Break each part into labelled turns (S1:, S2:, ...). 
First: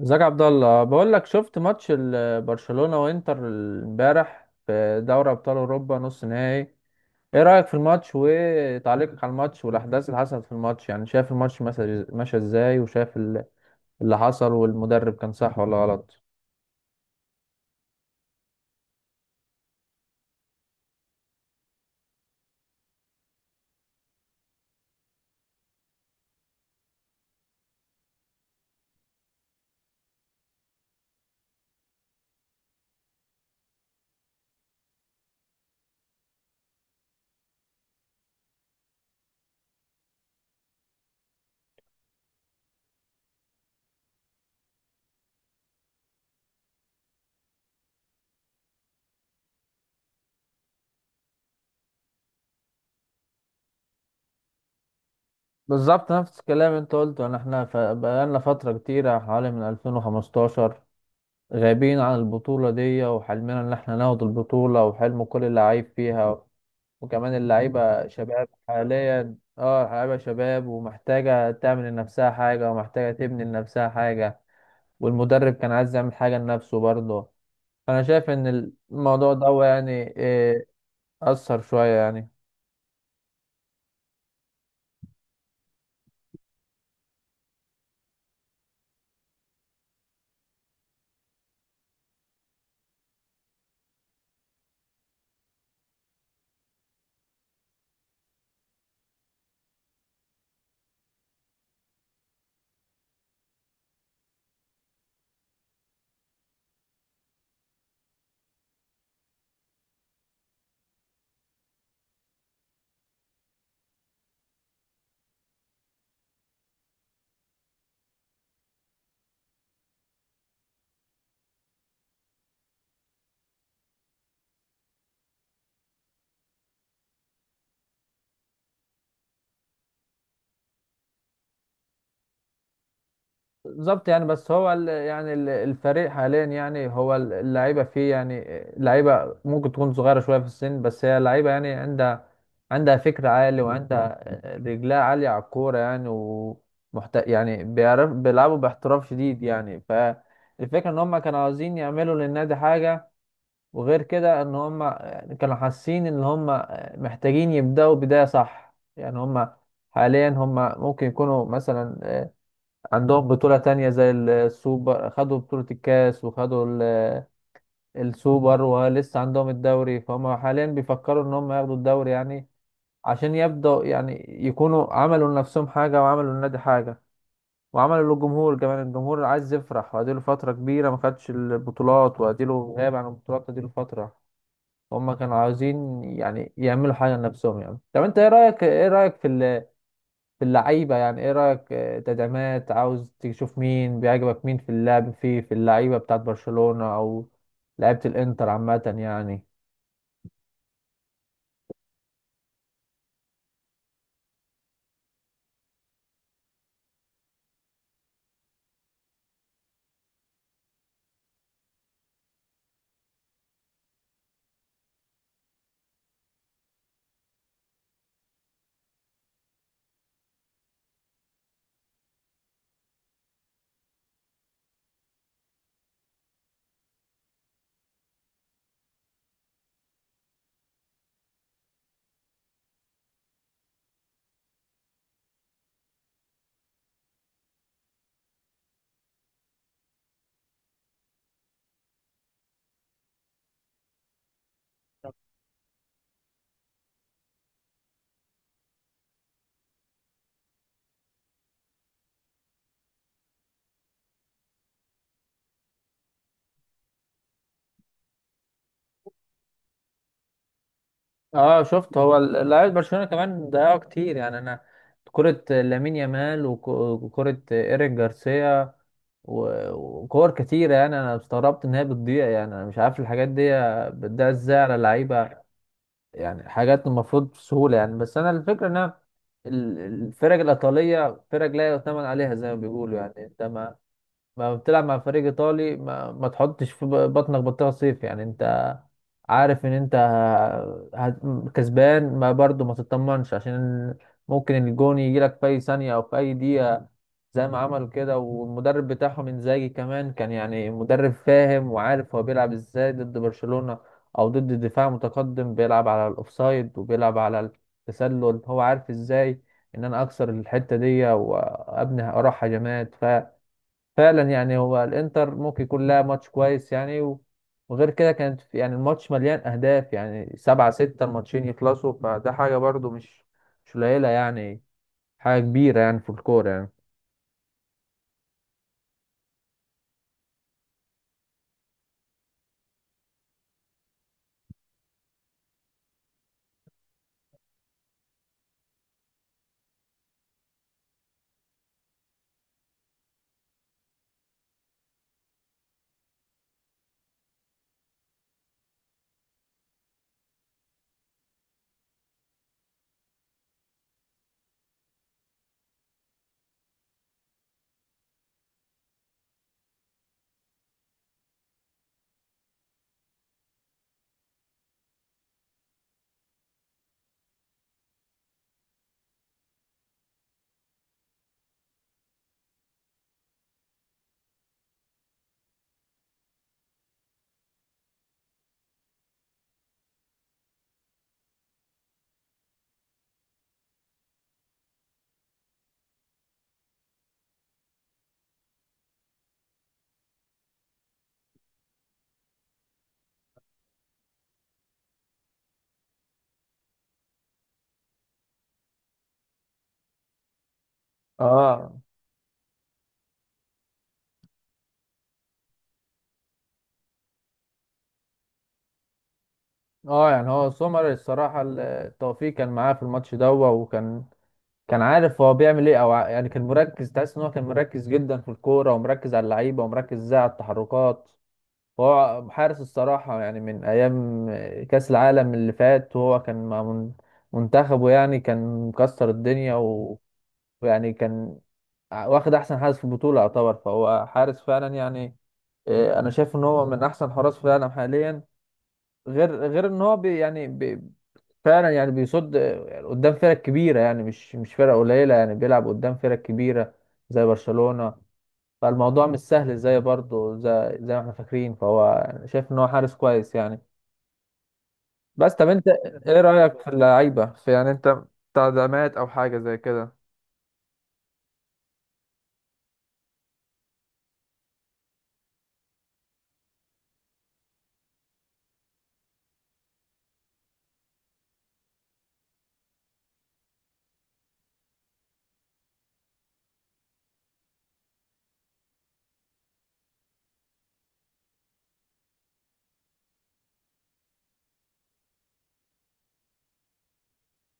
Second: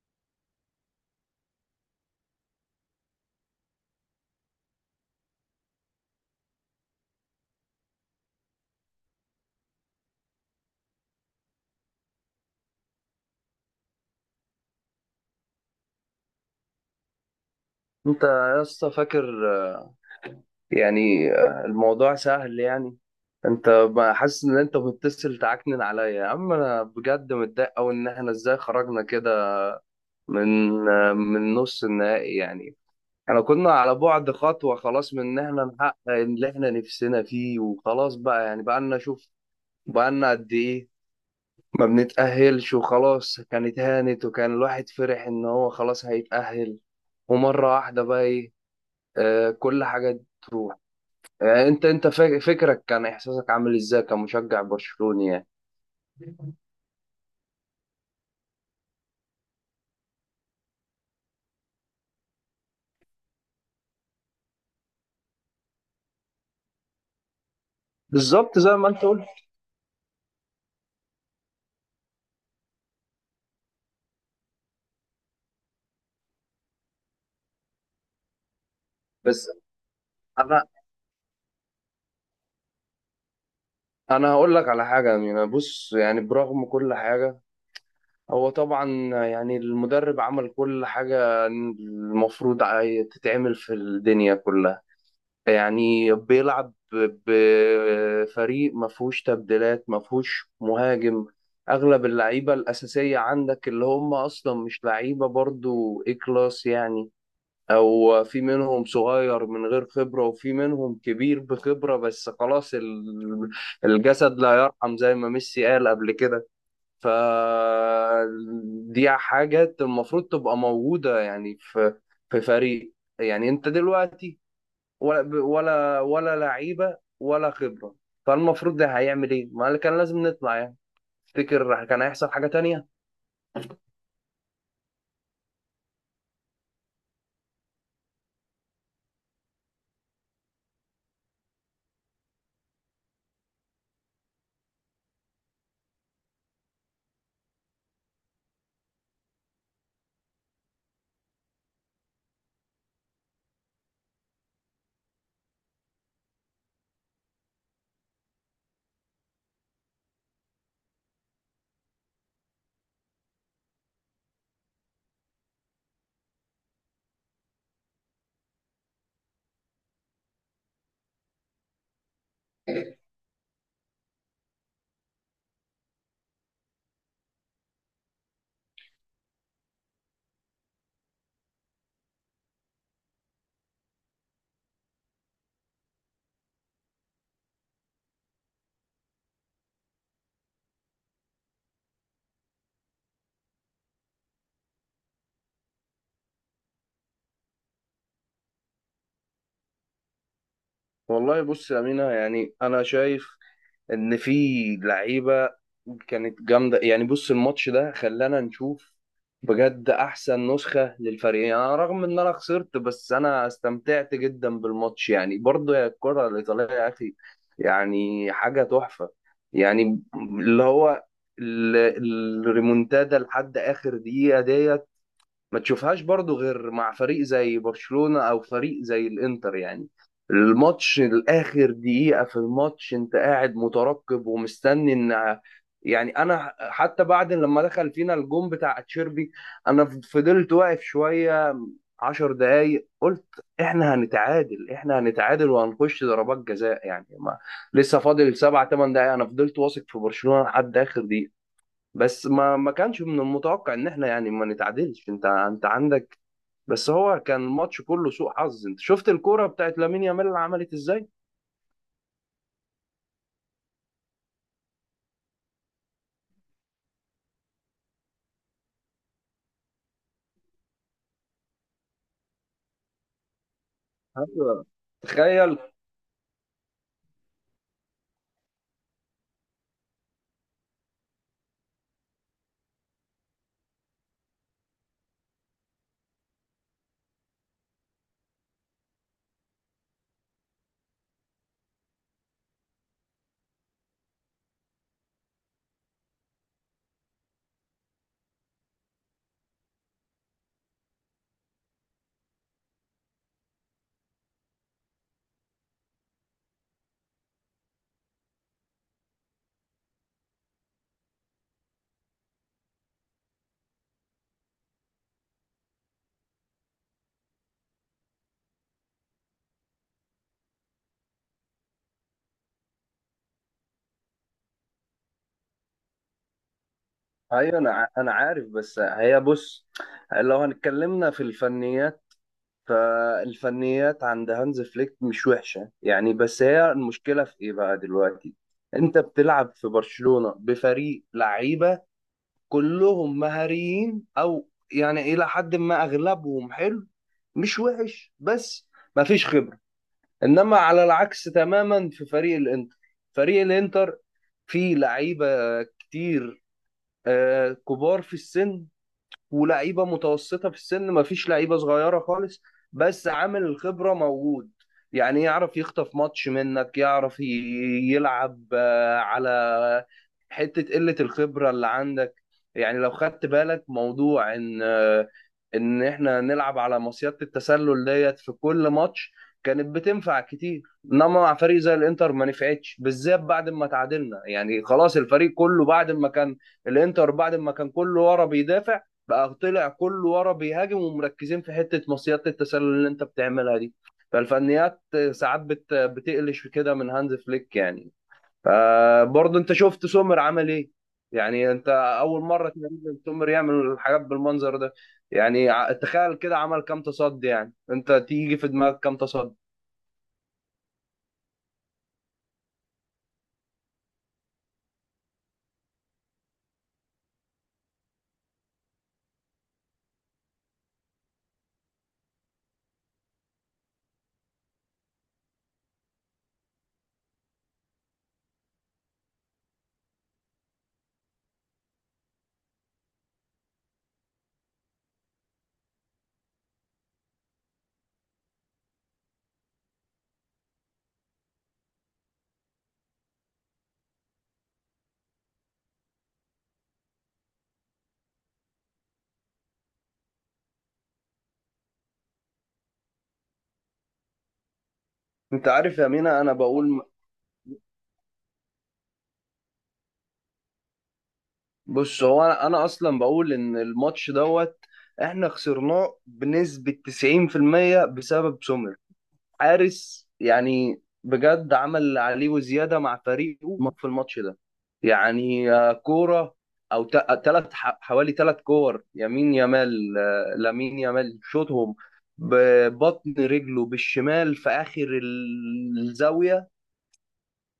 S1: ازيك يا عبد الله؟ بقول لك شفت ماتش برشلونة وانتر امبارح في دوري ابطال اوروبا نص نهائي. ايه رأيك في الماتش وتعليقك على الماتش والاحداث اللي حصلت في الماتش؟ يعني شايف الماتش مثلا ماشي ازاي وشايف اللي حصل، والمدرب كان صح ولا غلط؟
S2: انت يا اسطى فاكر، يعني الموضوع سهل. يعني انت ما حاسس ان انت بتتصل تعكنن عليا يا عم؟ انا بجد متضايق قوي ان احنا ازاي خرجنا كده من من نص النهائي. يعني احنا كنا على بعد خطوة خلاص من ان احنا نحقق اللي احنا نفسنا فيه وخلاص، بقى يعني بقى لنا شوف، بقى لنا قد ايه ما بنتأهلش؟ وخلاص كانت هانت، وكان الواحد فرح ان هو خلاص هيتأهل، ومرة واحدة بقى ايه؟ كل حاجة تروح. يعني فكرك كان احساسك عامل ازاي كمشجع برشلوني يعني؟
S1: بالظبط نفس الكلام انت قلته، ان احنا بقالنا فترة كتيرة حوالي من 2015 غايبين عن البطولة دي، وحلمنا ان احنا ناخد البطولة وحلم كل اللعيب فيها. وكمان اللعيبة شباب
S2: بالظبط زي ما انت قلت.
S1: حاليا، اه اللعيبة شباب ومحتاجة تعمل لنفسها حاجة ومحتاجة تبني لنفسها حاجة. والمدرب كان عايز يعمل حاجة لنفسه برضه. فأنا شايف إن الموضوع
S2: بس
S1: ده يعني إيه،
S2: انا
S1: أثر شوية يعني.
S2: انا هقول لك على حاجه. يعني بص، يعني برغم كل حاجه، هو طبعا يعني المدرب عمل كل حاجه المفروض تتعمل في الدنيا كلها. يعني بيلعب بفريق ما فيهوش تبديلات، ما فيهوش مهاجم. اغلب اللعيبه الاساسيه عندك اللي هم اصلا مش لعيبه برضو ايه كلاس، يعني او في منهم صغير من غير خبرة، وفي منهم كبير بخبرة، بس خلاص الجسد لا يرحم زي ما ميسي قال قبل كده. ف دي حاجات المفروض تبقى موجودة يعني في فريق. يعني انت دلوقتي ولا لعيبة ولا خبرة. فالمفروض ده هيعمل ايه؟ ما كان لازم نطلع يعني. تفتكر كان هيحصل حاجة تانية؟
S1: بالظبط يعني، بس هو الفريق حاليا يعني هو اللعيبه فيه يعني، اللعيبه ممكن تكون صغيره شويه في السن، بس هي لعيبه يعني عندها فكر عالي، وعندها رجلها عاليه على الكوره يعني. يعني بيعرف بيلعبوا باحتراف شديد يعني، فالفكره ان هم كانوا عاوزين يعملوا للنادي حاجه. وغير كده ان هم كانوا حاسين ان هم محتاجين يبداوا بدايه صح يعني. هم حاليا هم ممكن يكونوا مثلا عندهم بطولة تانية زي السوبر، خدوا بطولة الكاس وخدوا السوبر ولسه عندهم الدوري، فهم حاليا بيفكروا ان هم ياخدوا الدوري يعني، عشان يبدأوا يعني يكونوا عملوا لنفسهم حاجة وعملوا للنادي حاجة وعملوا للجمهور كمان. الجمهور عايز يفرح، واديله فترة كبيرة ما خدش البطولات، واديله غاب عن البطولات اديله فترة. هم كانوا عاوزين يعني يعملوا حاجة لنفسهم يعني. طب انت ايه رأيك، ايه رأيك في ال في اللعيبة؟ يعني ايه رأيك، آه، تدعيمات عاوز تشوف؟ مين بيعجبك مين في اللعب في اللعيبة بتاعت برشلونة او لعيبة الانتر عامة يعني؟
S2: والله بص يا أمينة، يعني أنا شايف ان في لعيبه كانت جامده. يعني بص، الماتش ده خلانا نشوف بجد احسن نسخه للفريق. يعني أنا رغم ان انا خسرت، بس انا استمتعت جدا بالماتش، يعني برضه يا الكره الايطاليه يا اخي، يعني حاجه تحفه. يعني اللي هو ال- الريمونتادا لحد اخر دقيقه دي ما تشوفهاش برضو غير مع فريق زي برشلونة او فريق زي الانتر. يعني الماتش الاخر دقيقة في الماتش انت قاعد مترقب ومستني ان... يعني انا حتى بعد لما دخل فينا الجون بتاع تشيربي، انا فضلت واقف شوية 10 دقايق، قلت احنا هنتعادل، احنا هنتعادل وهنخش ضربات جزاء. يعني ما لسه فاضل سبع ثمان دقايق. انا فضلت واثق في برشلونة لحد اخر دقيقة. بس ما كانش من المتوقع ان احنا يعني ما نتعادلش. انت عندك، بس هو كان الماتش كله سوء حظ. انت شفت الكوره بتاعت لامين يامال اللي عملت ازاي؟
S1: اه شفت، هو لعيبة برشلونة كمان ضيعوا كتير يعني. انا كرة لامين يامال وكرة ايريك جارسيا وكور كتيرة، يعني انا استغربت ان هي بتضيع يعني. انا مش عارف الحاجات دي بتضيع ازاي
S2: ايوه،
S1: على لعيبة
S2: تخيل.
S1: يعني، حاجات المفروض بسهولة يعني. بس أنا الفكرة إن أنا الفرق الإيطالية فرق لا يؤتمن عليها زي ما بيقولوا يعني. أنت ما بتلعب مع فريق إيطالي ما تحطش في بطنك بطيخة صيف يعني. أنت عارف ان انت هت- كسبان ما برضو ما تطمنش، عشان ممكن الجون يجي لك في اي ثانية او في اي دقيقة زي ما عملوا كده. والمدرب بتاعهم انزاجي كمان كان يعني مدرب فاهم وعارف هو بيلعب ازاي ضد برشلونة او ضد دفاع متقدم بيلعب على الاوفسايد وبيلعب على التسلل، هو عارف ازاي ان انا اكسر الحتة دي وابني اروح هجمات. فعلا يعني هو الانتر ممكن يكون لها ماتش كويس يعني وغير كده كانت يعني الماتش مليان اهداف يعني سبعة ستة الماتشين يخلصوا، فده حاجة برضو مش قليلة يعني، حاجة كبيرة يعني في الكورة يعني.
S2: ايوه، انا عارف. بس هي بص، لو هنتكلمنا في الفنيات، فالفنيات عند هانز فليك مش وحشه يعني. بس هي المشكله في ايه بقى دلوقتي؟ انت بتلعب في برشلونه بفريق لعيبه كلهم مهاريين او يعني الى حد ما اغلبهم حلو، مش وحش، بس ما فيش خبرة. انما على العكس تماما، في فريق الانتر. فريق الانتر فيه لعيبة كتير، كبار في السن ولعيبة متوسطة في السن، ما فيش لعيبة صغيرة خالص، بس عامل الخبرة موجود. يعني يعرف يخطف ماتش منك، يعرف يلعب على حتة قلة الخبرة اللي عندك. يعني لو خدت بالك موضوع ان ان احنا نلعب على مصيدة التسلل ديت في كل ماتش كانت بتنفع كتير. انما مع فريق زي الانتر ما نفعتش، بالذات بعد ما تعادلنا. يعني خلاص الفريق كله بعد ما كان الانتر بعد ما كان كله ورا بيدافع، بقى طلع كله ورا بيهاجم، ومركزين في حتة مصيدة التسلل اللي انت بتعملها دي. فالفنيات ساعات بتقلش كده من هانز فليك يعني. برضه انت شفت سومر عمل ايه؟ يعني انت
S1: اه.
S2: اول مره تقريبا سومر يعمل الحاجات بالمنظر ده. يعني تخيل كده عمل كام تصدي! يعني انت تيجي في دماغك كام تصدي؟
S1: اه يعني هو سومر الصراحة التوفيق كان معاه في الماتش ده، وكان كان عارف هو بيعمل ايه، او يعني كان مركز، تحس ان هو كان مركز جدا في الكورة، ومركز على اللعيبة، ومركز ازاي على التحركات. هو حارس الصراحة يعني من أيام كأس العالم اللي فات، وهو كان مع منتخبه يعني كان مكسر الدنيا ويعني كان واخد أحسن حارس في البطولة يعتبر، فهو حارس فعلا يعني. آه، أنا شايف إن هو من أحسن حراس في العالم حاليا. غير إن هو بي فعلا يعني بيصد آه، قدام فرق كبيرة يعني مش فرق قليلة يعني، بيلعب قدام فرق كبيرة زي برشلونة، فالموضوع مش سهل زي برضه زي ما احنا فاكرين. فهو شايف ان هو حارس كويس يعني. بس طب
S2: انت
S1: انت
S2: عارف يا
S1: ايه
S2: مينا انا
S1: رأيك في
S2: بقول،
S1: اللعيبة في يعني، انت تعدامات او حاجة زي كده؟
S2: بص، هو انا اصلا بقول ان الماتش دوت احنا خسرناه بنسبه 90% بسبب سومر. حارس يعني بجد عمل اللي عليه وزياده مع فريقه في الماتش ده. يعني كوره او حوالي ثلاث كور يمين يمال آه، لامين يامال شوطهم ببطن رجله بالشمال في اخر الزاويه،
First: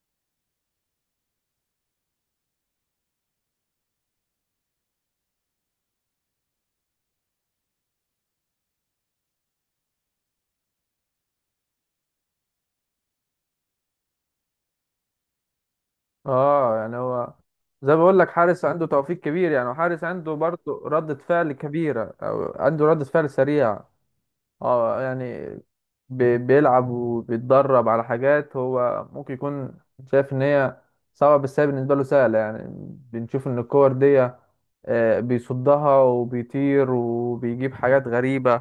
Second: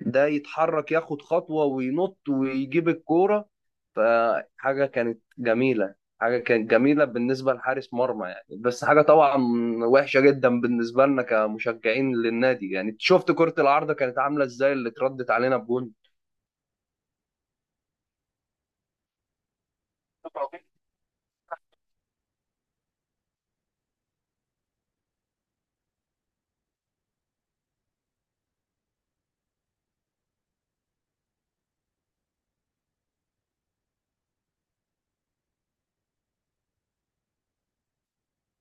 S2: ده يتحرك ياخد خطوة وينط ويجيب الكورة. فحاجة كانت جميلة، حاجة كانت جميلة بالنسبة لحارس مرمى يعني. بس حاجة طبعا وحشة جدا بالنسبة لنا كمشجعين للنادي. يعني شفت كرة العارضة كانت عاملة ازاي اللي اتردت علينا بجون؟
S1: اه يعني هو زي ما بقول لك حارس عنده توفيق كبير يعني، وحارس عنده برضه ردة فعل كبيرة او عنده ردة فعل سريعة. اه يعني بيلعب وبيتدرب على حاجات هو ممكن يكون شايف ان هي صعبة، بس هي بالنسبة له سهلة يعني. بنشوف ان الكور دي آه، بيصدها وبيطير وبيجيب حاجات غريبة،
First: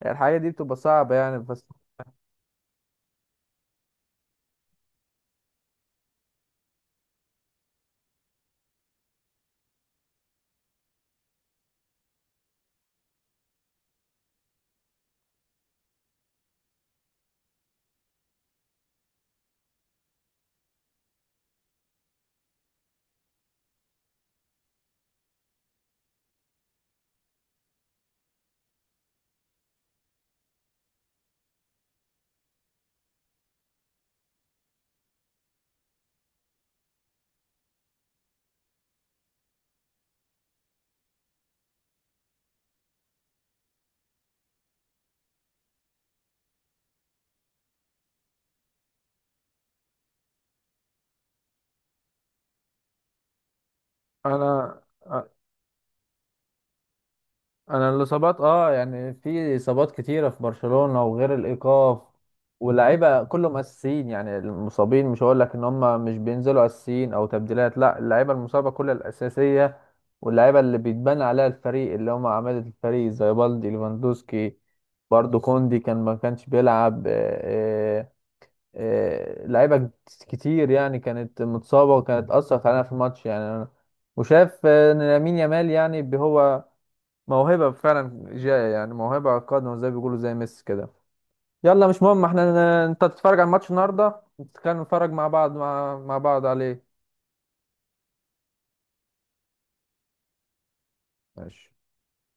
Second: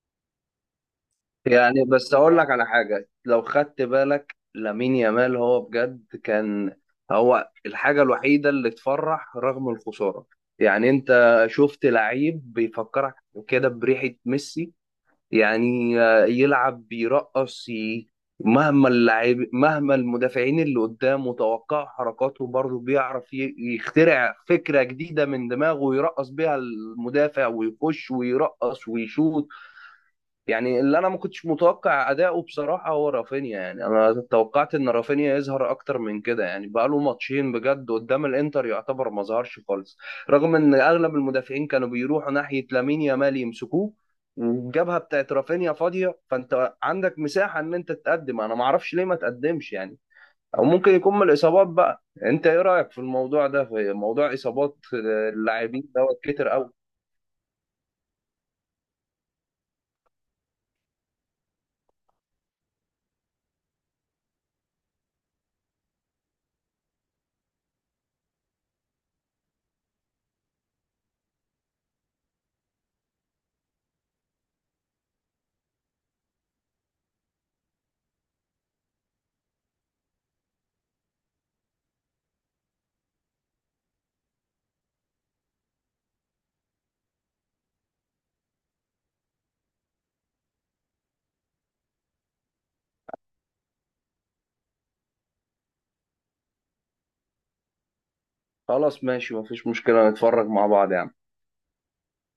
S1: يعني الحاجة دي بتبقى صعبة يعني. بس
S2: يعني بس اقول لك على حاجه، لو خدت بالك لامين يامال هو بجد كان هو الحاجه الوحيده اللي تفرح رغم الخساره. يعني انت شفت لعيب بيفكرك كده بريحه ميسي؟ يعني يلعب بيرقص، مهما المدافعين اللي قدامه توقعوا حركاته، برضه بيعرف يخترع فكره جديده من دماغه ويرقص بيها المدافع ويخش ويرقص ويشوط. يعني اللي انا ما كنتش متوقع اداؤه بصراحه هو رافينيا. يعني انا توقعت ان رافينيا يظهر اكتر من كده. يعني بقى له ماتشين بجد قدام الانتر يعتبر ما ظهرش خالص، رغم ان اغلب المدافعين كانوا بيروحوا ناحيه لامين يامال يمسكوه، والجبهه بتاعت رافينيا فاضيه، فانت عندك مساحه ان انت تقدم. انا ما اعرفش ليه ما تقدمش يعني. او ممكن يكون من الاصابات بقى. انت ايه رايك في الموضوع ده في موضوع اصابات
S1: انا
S2: اللاعبين دوت كتر قوي؟
S1: انا الاصابات، اه يعني في اصابات كتيره في برشلونه وغير الايقاف، واللعيبه كلهم اساسيين يعني. المصابين مش هقول لك ان هم مش بينزلوا اساسيين او تبديلات، لا، اللعيبه المصابه كلها الاساسيه واللعيبه اللي بيتبنى عليها الفريق اللي هم عماده الفريق زي بالدي ليفاندوسكي، برضو كوندي كان ما كانش بيلعب، آه، لعيبه كتير يعني كانت متصابه وكانت اثر علينا في الماتش يعني. وشاف آه، ان لامين يامال يعني هو موهبة فعلا جاية يعني، موهبة قادمة زي بيقولوا زي ميسي كده. يلا مش مهم، احنا انت تتفرج على الماتش النهارده، نتكلم نتفرج مع بعض مع بعض عليه.
S2: خلاص ماشي، مفيش مشكله، نتفرج مع بعض يعني.
S1: ماشي.